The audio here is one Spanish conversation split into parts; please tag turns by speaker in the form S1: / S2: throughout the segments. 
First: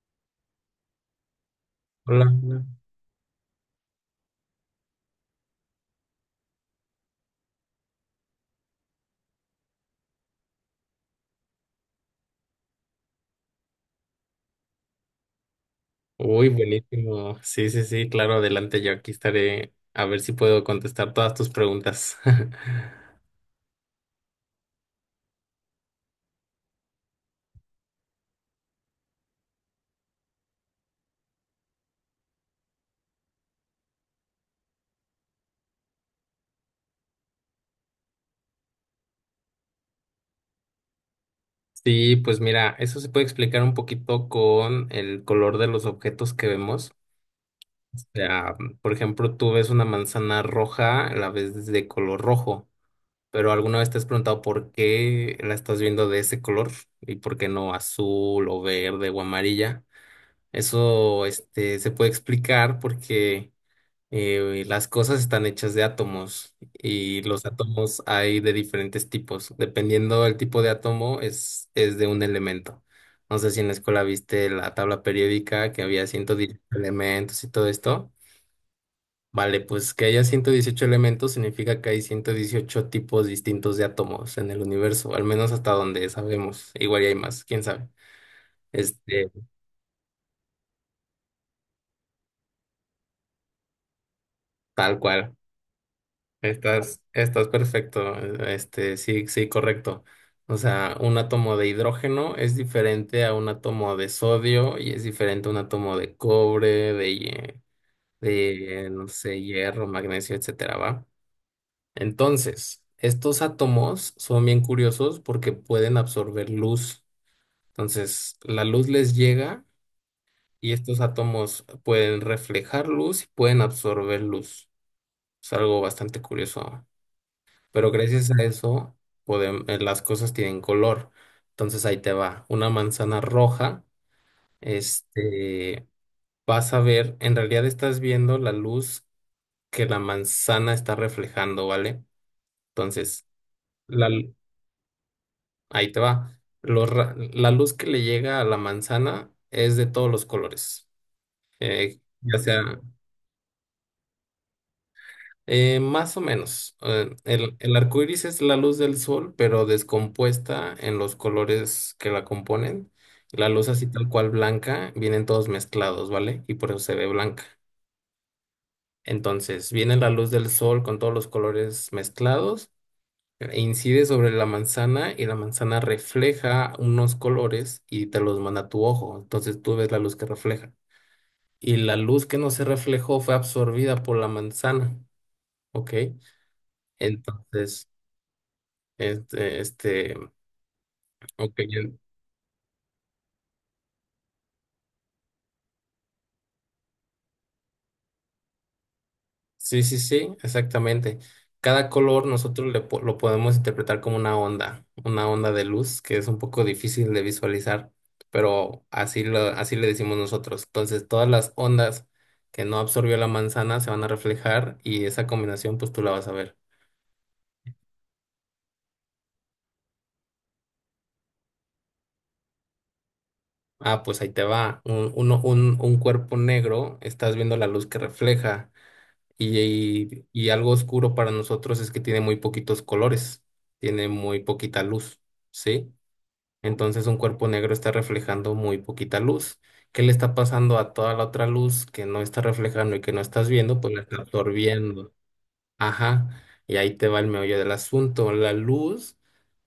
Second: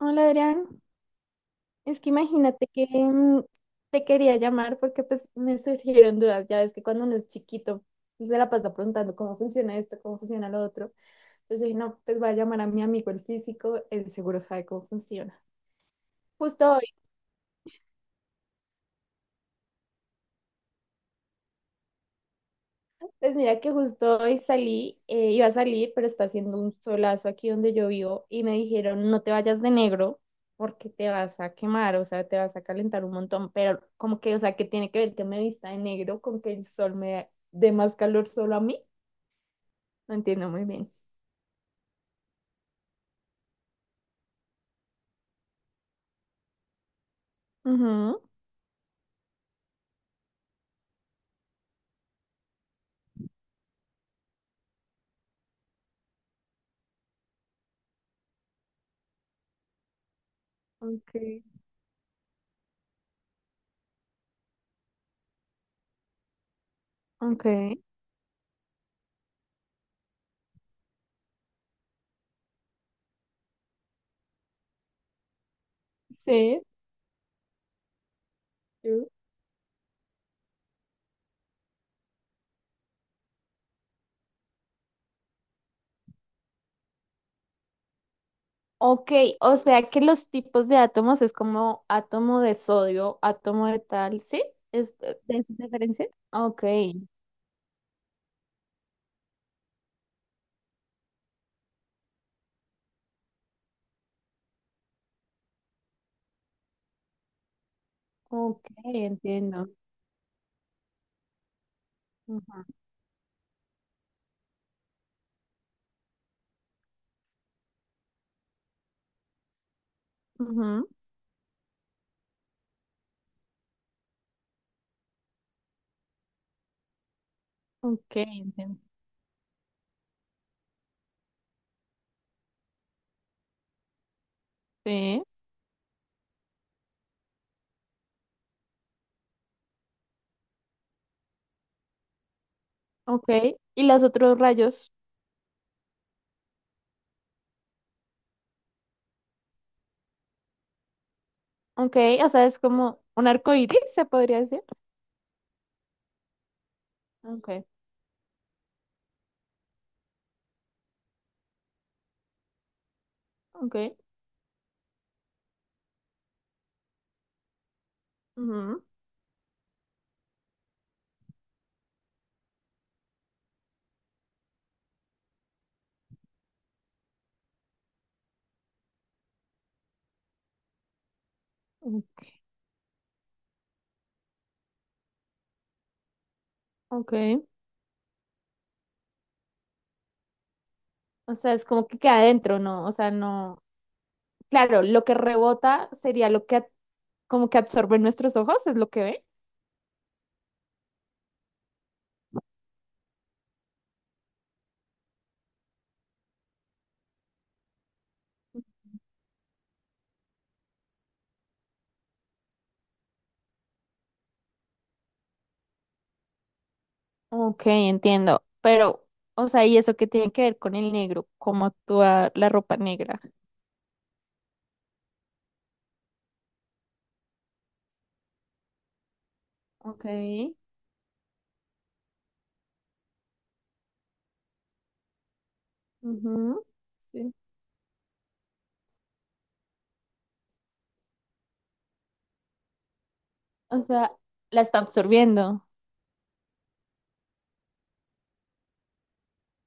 S1: Hola Adrián, es que
S2: Hola.
S1: imagínate que te quería llamar porque pues me surgieron dudas, ya ves que cuando uno es chiquito pues, se la pasa preguntando cómo funciona esto, cómo funciona lo otro, entonces dije, no, pues voy a llamar a mi amigo el físico, él seguro sabe cómo funciona.
S2: Uy,
S1: Justo hoy,
S2: buenísimo. Sí, sí, sí, claro, adelante, yo aquí estaré a ver si puedo contestar todas tus preguntas.
S1: pues mira que justo hoy salí, iba a salir, pero está haciendo un solazo aquí donde yo vivo y me dijeron, no te vayas de negro porque te vas a quemar, o sea, te vas a calentar un montón, pero como que, o sea, ¿qué tiene que ver que me vista de negro con que el sol me dé más calor solo a mí? No entiendo muy bien.
S2: Sí, pues mira, eso se puede explicar un poquito con el color de los objetos que vemos. O
S1: Ujú.
S2: sea, por ejemplo, tú ves una manzana roja, la ves de color rojo, pero alguna vez te has preguntado por qué la estás viendo de ese color y por qué no azul o verde o amarilla.
S1: Ok,
S2: Eso, se puede explicar porque las cosas están hechas de átomos y
S1: ok.
S2: los átomos hay de diferentes tipos. Dependiendo del tipo de átomo, es de un elemento. No sé si en la escuela viste la tabla periódica que había 118
S1: Sí.
S2: elementos y todo esto.
S1: Sí.
S2: Vale, pues que haya 118 elementos significa que hay 118 tipos distintos de átomos en el universo, al menos hasta donde sabemos. Igual y hay más, quién sabe.
S1: Ok,
S2: Este,
S1: o sea que los tipos de átomos es como átomo de sodio, átomo de tal, ¿sí? ¿Es
S2: tal
S1: de
S2: cual.
S1: esa diferencia? Ok.
S2: Estás perfecto, sí, sí, correcto. O sea, un átomo de hidrógeno es diferente a un átomo de sodio y es diferente a un átomo de cobre,
S1: Ok,
S2: de, no sé,
S1: entiendo.
S2: hierro, magnesio, etcétera, ¿va?
S1: Ujú,
S2: Entonces, estos átomos son bien curiosos porque pueden absorber luz. Entonces, la luz les llega y
S1: ujú.
S2: estos átomos pueden reflejar luz y pueden absorber luz. Es algo bastante curioso. Pero
S1: Ok,
S2: gracias a
S1: entiendo.
S2: eso, las cosas tienen color. Entonces ahí te va. Una manzana roja,
S1: Sí,
S2: este, vas a ver, en realidad estás viendo la luz que la manzana está reflejando, ¿vale? Entonces,
S1: ok. ¿Y los
S2: la, lu-
S1: otros rayos?
S2: ahí te va. La luz que le llega a la manzana es de todos los colores.
S1: Ok,
S2: eh,
S1: o
S2: ya
S1: sea, es
S2: sea,
S1: como un arco iris, se podría decir.
S2: Más o menos.
S1: Ok,
S2: El arco iris es la luz del sol, pero descompuesta en los colores que la componen. La luz
S1: ok.
S2: así tal cual blanca, vienen todos mezclados, ¿vale? Y por eso se ve blanca.
S1: Ujú.
S2: Entonces, viene la luz del sol con todos los colores mezclados, e incide sobre la manzana y la manzana refleja unos colores y te los manda a tu ojo. Entonces, tú ves la luz que refleja. Y la
S1: Mm.
S2: luz que no se reflejó fue absorbida por la manzana, ¿ok?
S1: Ok.
S2: Entonces... Este, este,
S1: O sea,
S2: ok,
S1: es
S2: ya-
S1: como que queda adentro, ¿no? O sea, no. Claro, lo que rebota sería lo que a- como que absorbe nuestros ojos, es lo que ve.
S2: sí, sí, sí, exactamente. Cada color nosotros lo podemos interpretar como una onda de luz que es un poco difícil de visualizar, pero así lo, así le decimos nosotros. Entonces, todas las ondas que no absorbió la manzana se van a reflejar y esa combinación, pues tú la vas a ver.
S1: Ok, entiendo. Pero, o sea, ¿y eso qué tiene que ver con el negro? ¿Cómo actúa la ropa negra?
S2: Ah, pues ahí te va. Un cuerpo negro, estás viendo la luz que refleja.
S1: Ok.
S2: Y algo oscuro para nosotros es que tiene muy poquitos colores, tiene muy poquita luz, ¿sí?
S1: Ujú.
S2: Entonces un
S1: Sí.
S2: cuerpo negro está reflejando muy poquita luz. ¿Qué le está pasando a toda la otra luz que no está reflejando y que no estás viendo?
S1: O
S2: Pues la
S1: sea,
S2: está
S1: la está
S2: absorbiendo.
S1: absorbiendo.
S2: Ajá, y ahí te va el meollo del asunto. La luz,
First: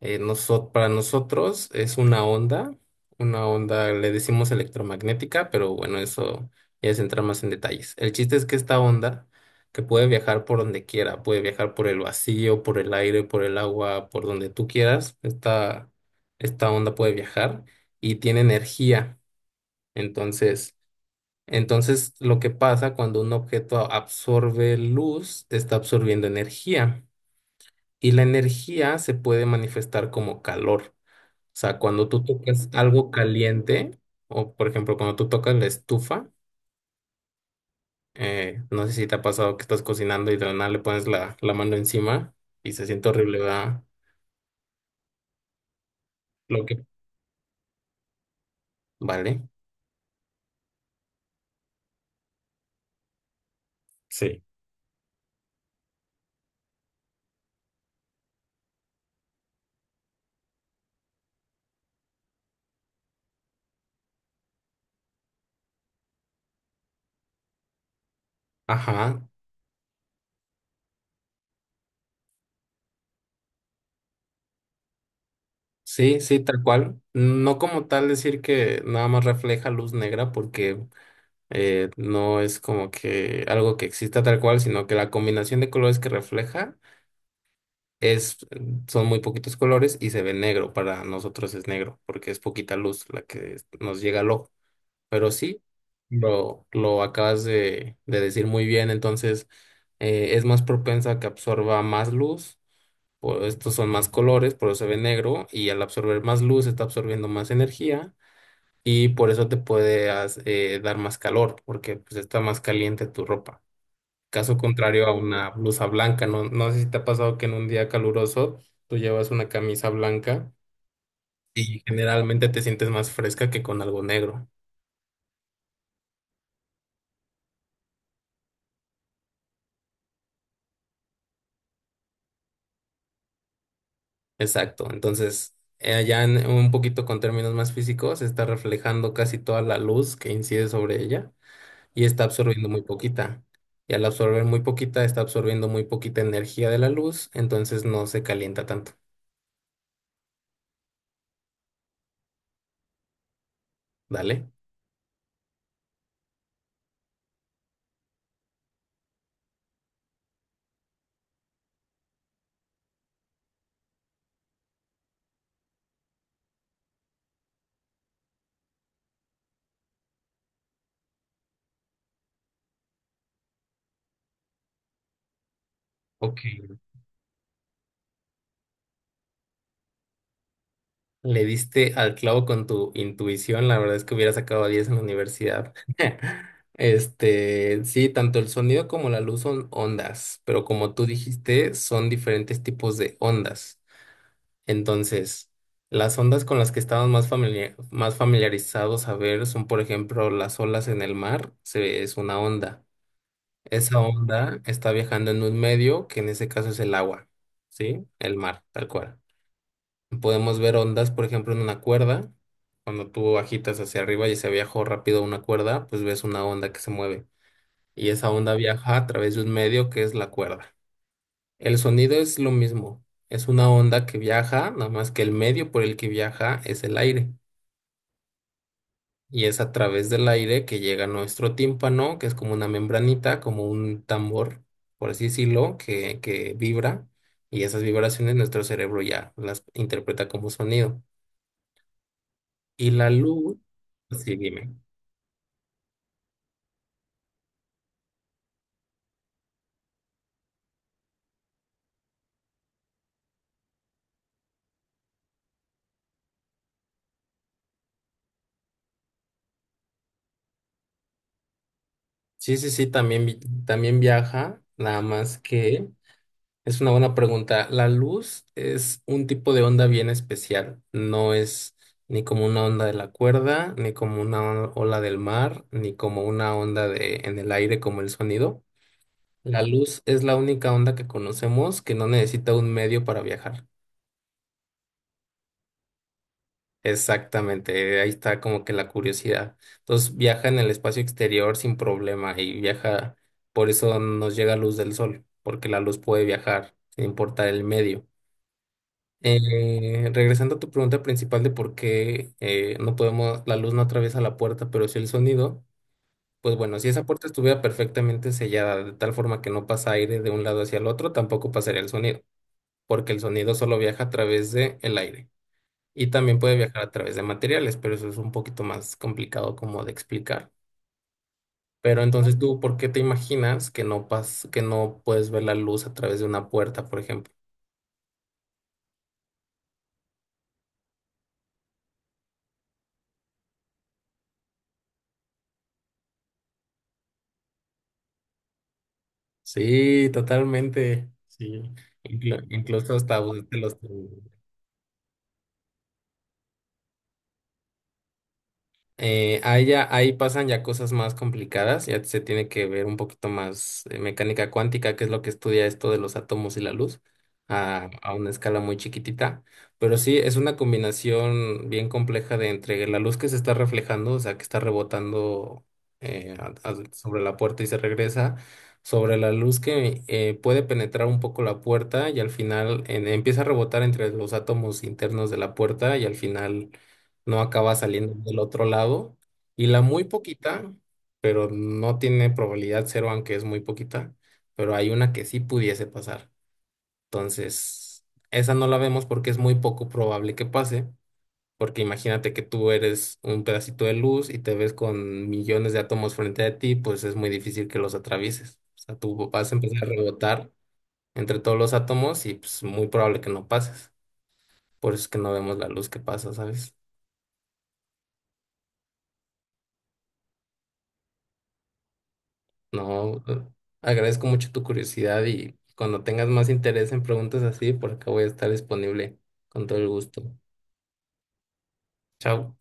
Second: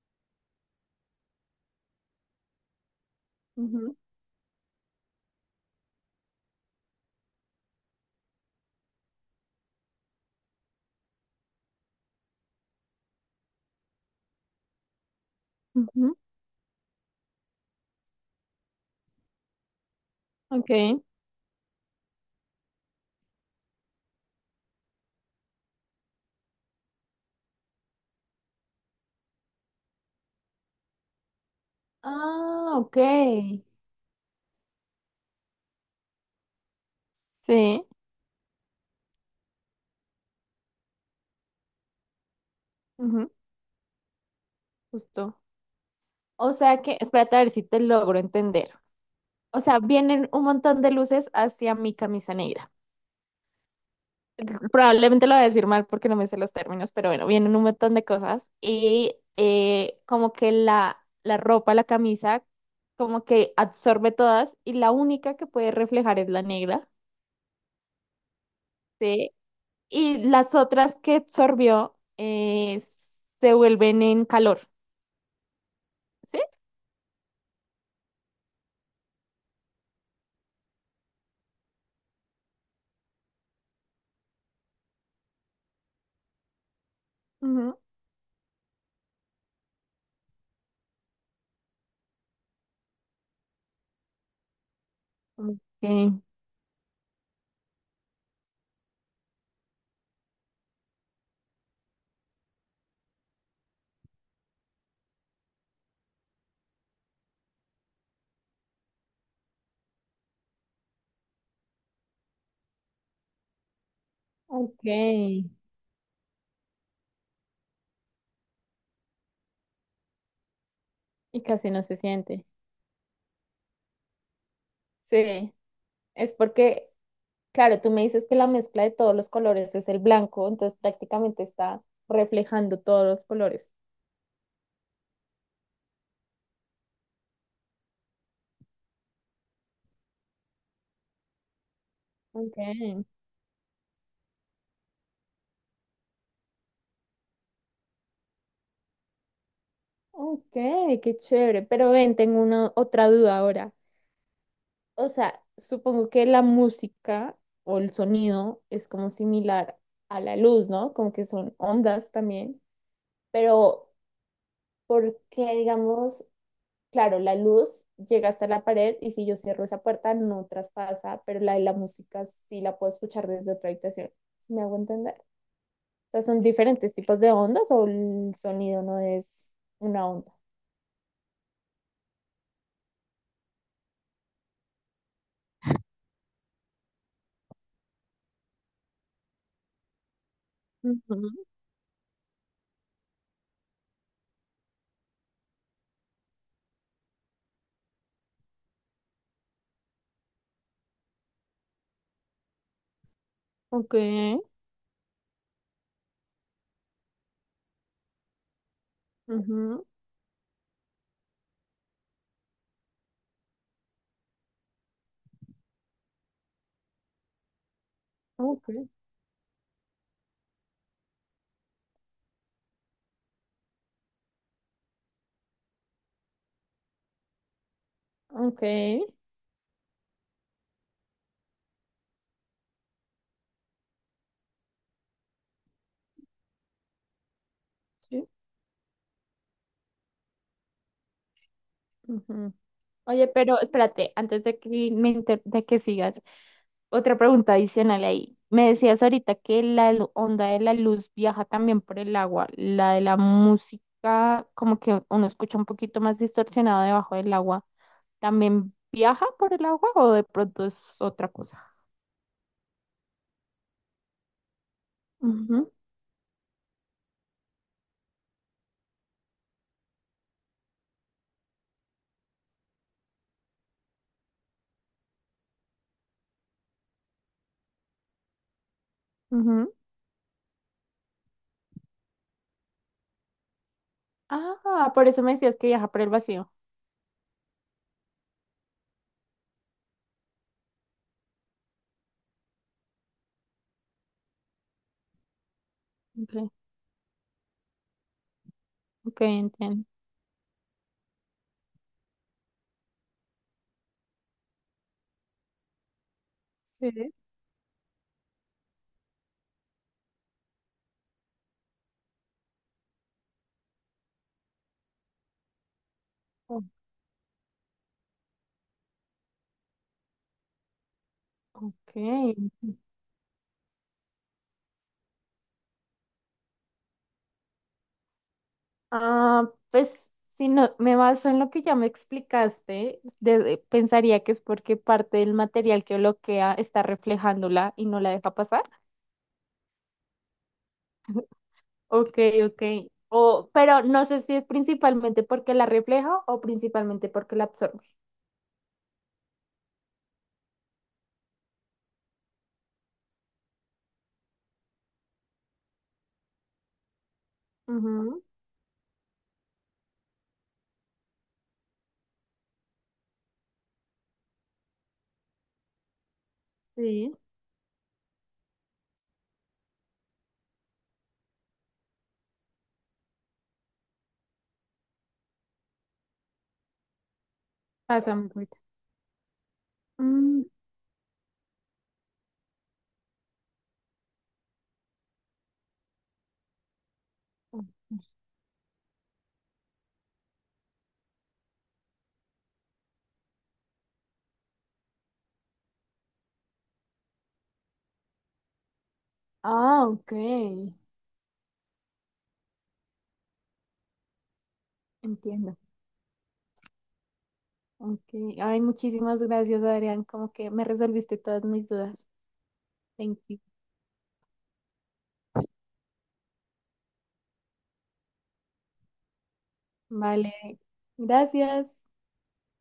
S2: para nosotros es una onda,
S1: Ujú,
S2: le decimos electromagnética, pero bueno, eso ya es entrar más en detalles. El chiste es que esta onda, que puede viajar por donde quiera, puede viajar por el vacío, por el aire, por el agua, por donde tú quieras,
S1: ujú.
S2: esta onda puede viajar y tiene energía. Entonces...
S1: Ok.
S2: Entonces, lo que pasa cuando un objeto absorbe luz, está absorbiendo energía y la energía se puede manifestar como calor. O sea, cuando tú tocas
S1: Ah, ok.
S2: algo caliente, o por ejemplo, cuando tú tocas la estufa,
S1: Sí.
S2: no sé si te ha pasado que estás cocinando y de la nada le pones la mano encima y se siente
S1: Ujú.
S2: horrible, ¿verdad?
S1: Justo. O
S2: Lo
S1: sea
S2: que,
S1: que, espérate a ver si te logro entender.
S2: vale.
S1: O sea, vienen un montón de luces hacia mi camisa negra.
S2: Sí.
S1: Probablemente lo voy a decir mal porque no me sé los términos, pero bueno, vienen un montón de cosas y como que la ropa, la camisa, como que absorbe todas y la única que puede reflejar es la negra.
S2: Ajá,
S1: Sí. Y las otras que absorbió se vuelven en calor,
S2: sí, sí,
S1: ¿sí?
S2: tal cual. No como tal decir que nada más refleja luz negra, porque no es como que algo que exista tal cual, sino que la combinación de colores que refleja
S1: Ujú.
S2: es, son muy poquitos colores y se ve negro. Para nosotros es negro, porque es poquita luz la que nos llega al ojo. Pero sí,
S1: Ok,
S2: lo acabas de decir muy bien, entonces es más propensa a que absorba más luz, o estos son más colores, por eso se ve negro, y al absorber más luz está absorbiendo más energía, y por eso te dar más calor, porque pues está más caliente tu ropa. Caso contrario a
S1: ok.
S2: una blusa blanca, no sé si te ha pasado que en un día caluroso tú llevas una camisa blanca
S1: Y casi
S2: y
S1: no se siente.
S2: generalmente te sientes más fresca que con algo negro.
S1: Sí, es porque, claro, tú me dices que la mezcla de todos los colores es el blanco, entonces prácticamente está reflejando todos los colores.
S2: Exacto, entonces un poquito con términos más físicos está reflejando casi toda la luz que incide sobre ella y está
S1: Ok,
S2: absorbiendo muy poquita. Y al absorber muy poquita, está absorbiendo muy poquita energía de la luz, entonces no se calienta tanto.
S1: ok, qué chévere. Pero ven, tengo una otra duda ahora.
S2: Dale.
S1: O sea, supongo que la música o el sonido es como similar a la luz, ¿no? Como que son ondas también, pero porque, digamos, claro, la luz llega hasta la pared y si yo cierro esa puerta no traspasa, pero la de la música sí la puedo escuchar desde otra habitación. ¿Sí me hago entender? O sea,
S2: Ok.
S1: son diferentes tipos de ondas o el sonido no es una onda.
S2: Le diste al clavo con tu intuición, la verdad es que hubiera sacado 10 en la universidad. Este, sí, tanto el sonido como la luz son ondas, pero como tú
S1: Ujú.
S2: dijiste, son diferentes tipos de ondas. Entonces, las ondas con las que estamos más familiarizados a ver son, por ejemplo, las olas en el mar, es una onda.
S1: Ok,
S2: Esa onda está viajando en un medio que en ese caso es el agua, ¿sí? El mar, tal cual.
S1: ujú,
S2: Podemos ver ondas, por ejemplo, en una cuerda. Cuando tú agitas hacia arriba y se viajó rápido una cuerda, pues ves una onda que se mueve. Y esa onda
S1: ok,
S2: viaja a través de un medio que es la cuerda. El sonido es lo mismo. Es una onda que viaja, nada más que el medio por el que viaja es el aire.
S1: ok,
S2: Y es a través del aire que llega a nuestro tímpano, que es como una membranita, como un tambor, por así decirlo, que vibra. Y esas
S1: sí.
S2: vibraciones nuestro cerebro ya las interpreta como sonido.
S1: Ujú.
S2: Y la
S1: Oye,
S2: luz,
S1: pero espérate,
S2: sí,
S1: antes de
S2: dime.
S1: que me inter- de que sigas, otra pregunta adicional ahí. Me decías ahorita que la lu- onda de la luz viaja también por el agua, la de la música, como que uno escucha un poquito más distorsionado debajo del agua, ¿también viaja por el agua o de pronto es otra cosa?
S2: Sí, sí, sí, también, también viaja, nada más
S1: Ujú,
S2: que es una buena pregunta. La luz es un tipo de onda bien especial, no es ni como una onda de la cuerda, ni como una on- ola del mar, ni como una onda de, en el aire como el sonido. La
S1: ujú.
S2: luz es la única onda que conocemos que no necesita un medio para viajar.
S1: Ah, por eso me decías que viaja por el vacío.
S2: Exactamente, ahí está como que la curiosidad. Entonces viaja en el espacio exterior sin problema y viaja, por eso nos llega luz del sol, porque la luz puede
S1: Ok,
S2: viajar sin importar el medio.
S1: ok, entiendo.
S2: Regresando a tu pregunta principal de por qué la luz no atraviesa la puerta, pero sí el sonido, pues bueno, si esa
S1: Sí.
S2: puerta estuviera perfectamente sellada de tal forma que no pasa aire de un lado hacia el otro, tampoco pasaría el sonido, porque el sonido solo viaja a través de el aire y también puede viajar a través de materiales, pero eso es un poquito más complicado como de explicar.
S1: Ok.
S2: Pero entonces tú, ¿por qué te imaginas que no pas que no puedes ver la luz a través de una puerta, por ejemplo?
S1: Ah, pues si no me baso en lo que ya me explicaste, de- pensaría que es porque parte del material que bloquea está reflejándola y no la deja pasar.
S2: Sí, totalmente. Sí.
S1: Ok, ok.
S2: Incluso hasta
S1: O,
S2: usted los...
S1: pero no sé si es principalmente porque la refleja o principalmente porque la absorbe.
S2: Ahí pasan ya cosas más complicadas, ya se tiene que ver un poquito más mecánica cuántica, que es lo que estudia esto de los átomos y la luz, a
S1: Ujú,
S2: una escala muy chiquitita. Pero sí, es una combinación bien compleja de entre la luz que se está reflejando, o sea, que está rebotando
S1: sí,
S2: sobre la puerta y se regresa, sobre la luz que puede penetrar un poco la puerta y al final empieza a rebotar entre los átomos internos de la puerta y al final no acaba saliendo
S1: pasa un
S2: del
S1: poquito.
S2: otro lado. Y la muy
S1: Mm,
S2: poquita, pero no tiene probabilidad 0, aunque es muy poquita, pero hay una que sí pudiese pasar.
S1: ok.
S2: Entonces, esa no la vemos porque es muy poco probable que pase, porque imagínate que tú eres un pedacito de luz y te ves con millones de átomos frente a ti, pues es muy difícil que los atravieses. O sea, tú vas a empezar a
S1: Ah, ok,
S2: rebotar entre todos los átomos y pues muy probable que no pases. Por eso es que no
S1: entiendo.
S2: vemos la luz que pasa, ¿sabes?
S1: Okay. Ay, muchísimas gracias, Adrián. Como que me resolviste todas mis dudas. Thank
S2: No,
S1: you.
S2: agradezco mucho tu curiosidad y cuando tengas más interés en preguntas así, por acá voy a estar disponible con todo el gusto.
S1: Vale, gracias.
S2: Chao.